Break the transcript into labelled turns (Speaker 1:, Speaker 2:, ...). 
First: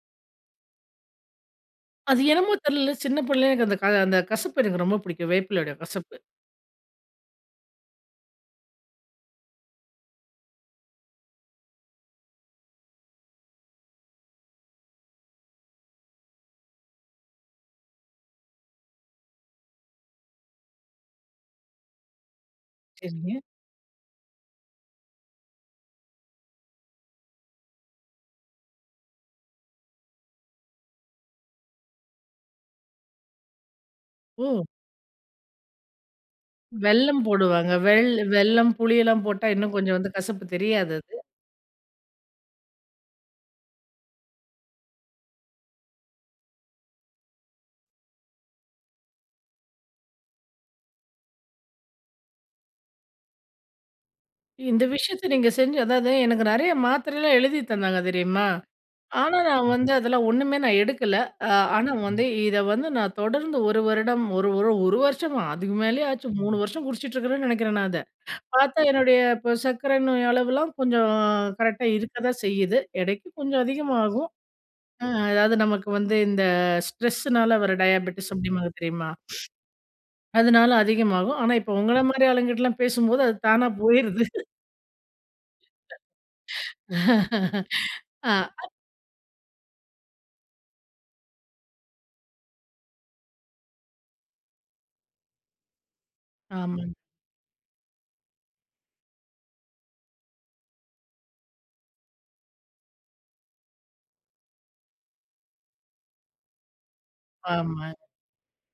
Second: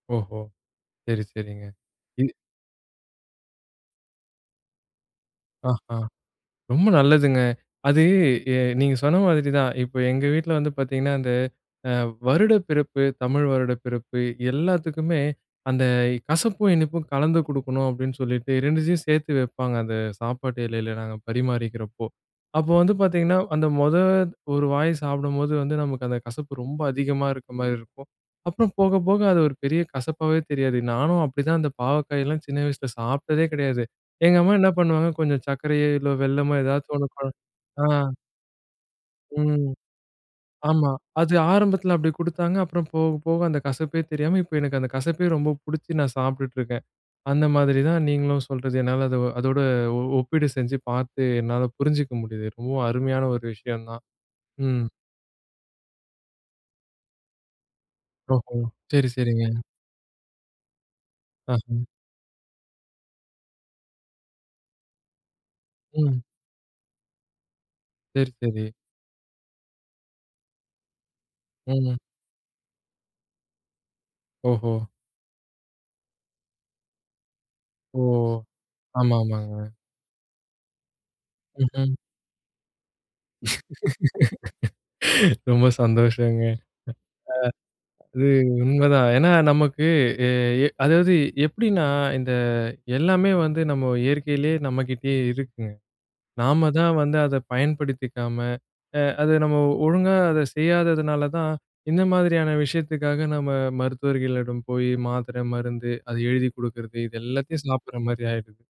Speaker 1: ஓஹோ! சரி சரிங்க.
Speaker 2: அது
Speaker 1: இந்
Speaker 2: என்னமோ தெர்ல, சின்ன புள்ளைலருந்து அந்த க அந்த கசப்பு எனக்கு ரொம்ப புடிக்கும். வேப்பிலையோட
Speaker 1: அஹா,
Speaker 2: கசப்பு.
Speaker 1: ரொம்ப நல்லதுங்க. அது எ நீங்க சொன்ன மாதிரி தான். இப்போ எங்க வீட்டுல வந்து பாத்தீங்கன்னா, அந்த அ வருடப்பிறப்பு, தமிழ் வருடப்பிறப்பு, எல்லாத்துக்குமே அந்த கசப்பும், இனிப்பும் கலந்து குடுக்கணும் அப்படின்னு சொல்லீட்டு, 2த்தயும் சேத்து வெப்பாங்க, அந்த சாப்பாடு எலைல நாங்க பரிமாறிக்கறப்போ. அப்போ வந்து பாத்தீங்கன்னா,
Speaker 2: சரிங்க.
Speaker 1: அந்த மொத ஒரு வாய் சாப்பிடும்போது வந்து, நமக்கு அந்த கசப்பு ரொம்ப அதிகமா இருக்க மாரி இருக்கும், அப்புறம் போக போக அது ஒரு பெரிய கசப்பாகவே தெரியாது, நானும் அப்படிதான் அந்த பாவக்காயெல்லாம் சின்ன வயசுல சாப்பிட்டதே கெடையாது. எங்க அம்மா
Speaker 2: ஓ!
Speaker 1: என்னா பண்ணுவாங்க, கொஞ்சம் சர்க்கரையோ, இல்ல வெல்லமோ ஏதாச்சும் ஒண்ணு
Speaker 2: வெல்லம்
Speaker 1: கல
Speaker 2: போடுவாங்க.
Speaker 1: ஆ.
Speaker 2: வெல் வெல்லம், புளியெல்லாம் போட்டா,
Speaker 1: ம்.
Speaker 2: இன்னும் கொஞ்சம் வந்து கசப்பு
Speaker 1: ஆமா.
Speaker 2: தெரியாது அது.
Speaker 1: அது ஆரம்பத்தில அப்படி குடுத்தாங்க, அப்புறம் போக போக அந்த கசப்பே தெரியாம, இப்ப எனக்கு அந்த கசப்பே ரொம்ப புடிச்சு நான் சாப்பிட்டுட்டு இருக்கேன். அந்த மாதிரி தான் நீங்களும் சொல்றது, என்னால அது அதோட ஒ ஒப்பீடு செஞ்சு பாத்து, என்னால புரிஞ்சுக்க முடியுது, ரொம்பவும் அருமையான ஒரு விஷயம் தான்.
Speaker 2: இந்த
Speaker 1: ம்
Speaker 2: விஷயத்த நீங்க செஞ்சு அதாவது எனக்கு நெறையா மாத்திரைலாம் எழுதி தந்தாங்க தெரியுமா?
Speaker 1: ஓஹோ, சரி
Speaker 2: ஆனா
Speaker 1: சரிங்க!
Speaker 2: நான் வந்து அதெல்லாம் ஒண்ணுமே நான் எடுக்கல. அ
Speaker 1: அஹ.
Speaker 2: ஆனா வந்து, இத வந்து நான் தொடர்ந்து 1 வருடம், ஒரு ஒரு ஒரு வருஷமா, அதுக்கு மேலயே
Speaker 1: ம்.
Speaker 2: ஆச்சு, 3 வருஷம் குடிச்சிட்டு இருக்குறேன்னு நெனைக்கிறேன் நான் அத.
Speaker 1: சரி சரி.
Speaker 2: பாத்தா என்னுடைய, இப்ப சர்க்கரை நோய் அளவெல்லாம் கொஞ்சம், கரெக்ட்டா
Speaker 1: ம்.
Speaker 2: இருக்க தான் செய்யுது, எடைக்கு கொஞ்சம் அதிகமாகும்.
Speaker 1: ஓஹோ!
Speaker 2: ம், அதாவது நமக்கு வந்து இந்த ஸ்ட்ரெஸ்ஸுனால வர
Speaker 1: ஓ!
Speaker 2: டயாபெட்டிஸ், அப்படிம்பாங்க தெரியுமா?
Speaker 1: ஆமா ஆமாங்க.
Speaker 2: அதனால அதிகமாகும், ஆனா இப்போ
Speaker 1: ம்ஹ்ம்.
Speaker 2: உங்கள மாரி ஆளுங்ககிட்டலாம் பேசும்போது அது தானா போயிருது!
Speaker 1: ரொம்ப சந்தோஷங்க! அ. அது
Speaker 2: அ அத்
Speaker 1: உண்மதான், ஏன்னா, நமக்கு எ எ அதாவது எப்படின்னா, இந்த எல்லாமே வந்து நம்ம இயற்கைலயே, நம்மகிட்டயே இருக்குங்க. நாம
Speaker 2: ஆமாங்
Speaker 1: தான் வந்து அத பயன்படுத்திக்காம, அ அத நம்ம ஒழுங்கா அத செய்யாததுனால தான், இந்த மாதிரியான விஷயத்துக்காக நம்ம மருத்துவர்களிடம் போயி, மாத்திரை, மருந்து. அது எழுதிக் குடுக்கிறது, இது எல்லாத்தையும்
Speaker 2: ஆமா.
Speaker 1: சாப்பிடுற மாரி ஆயிருது!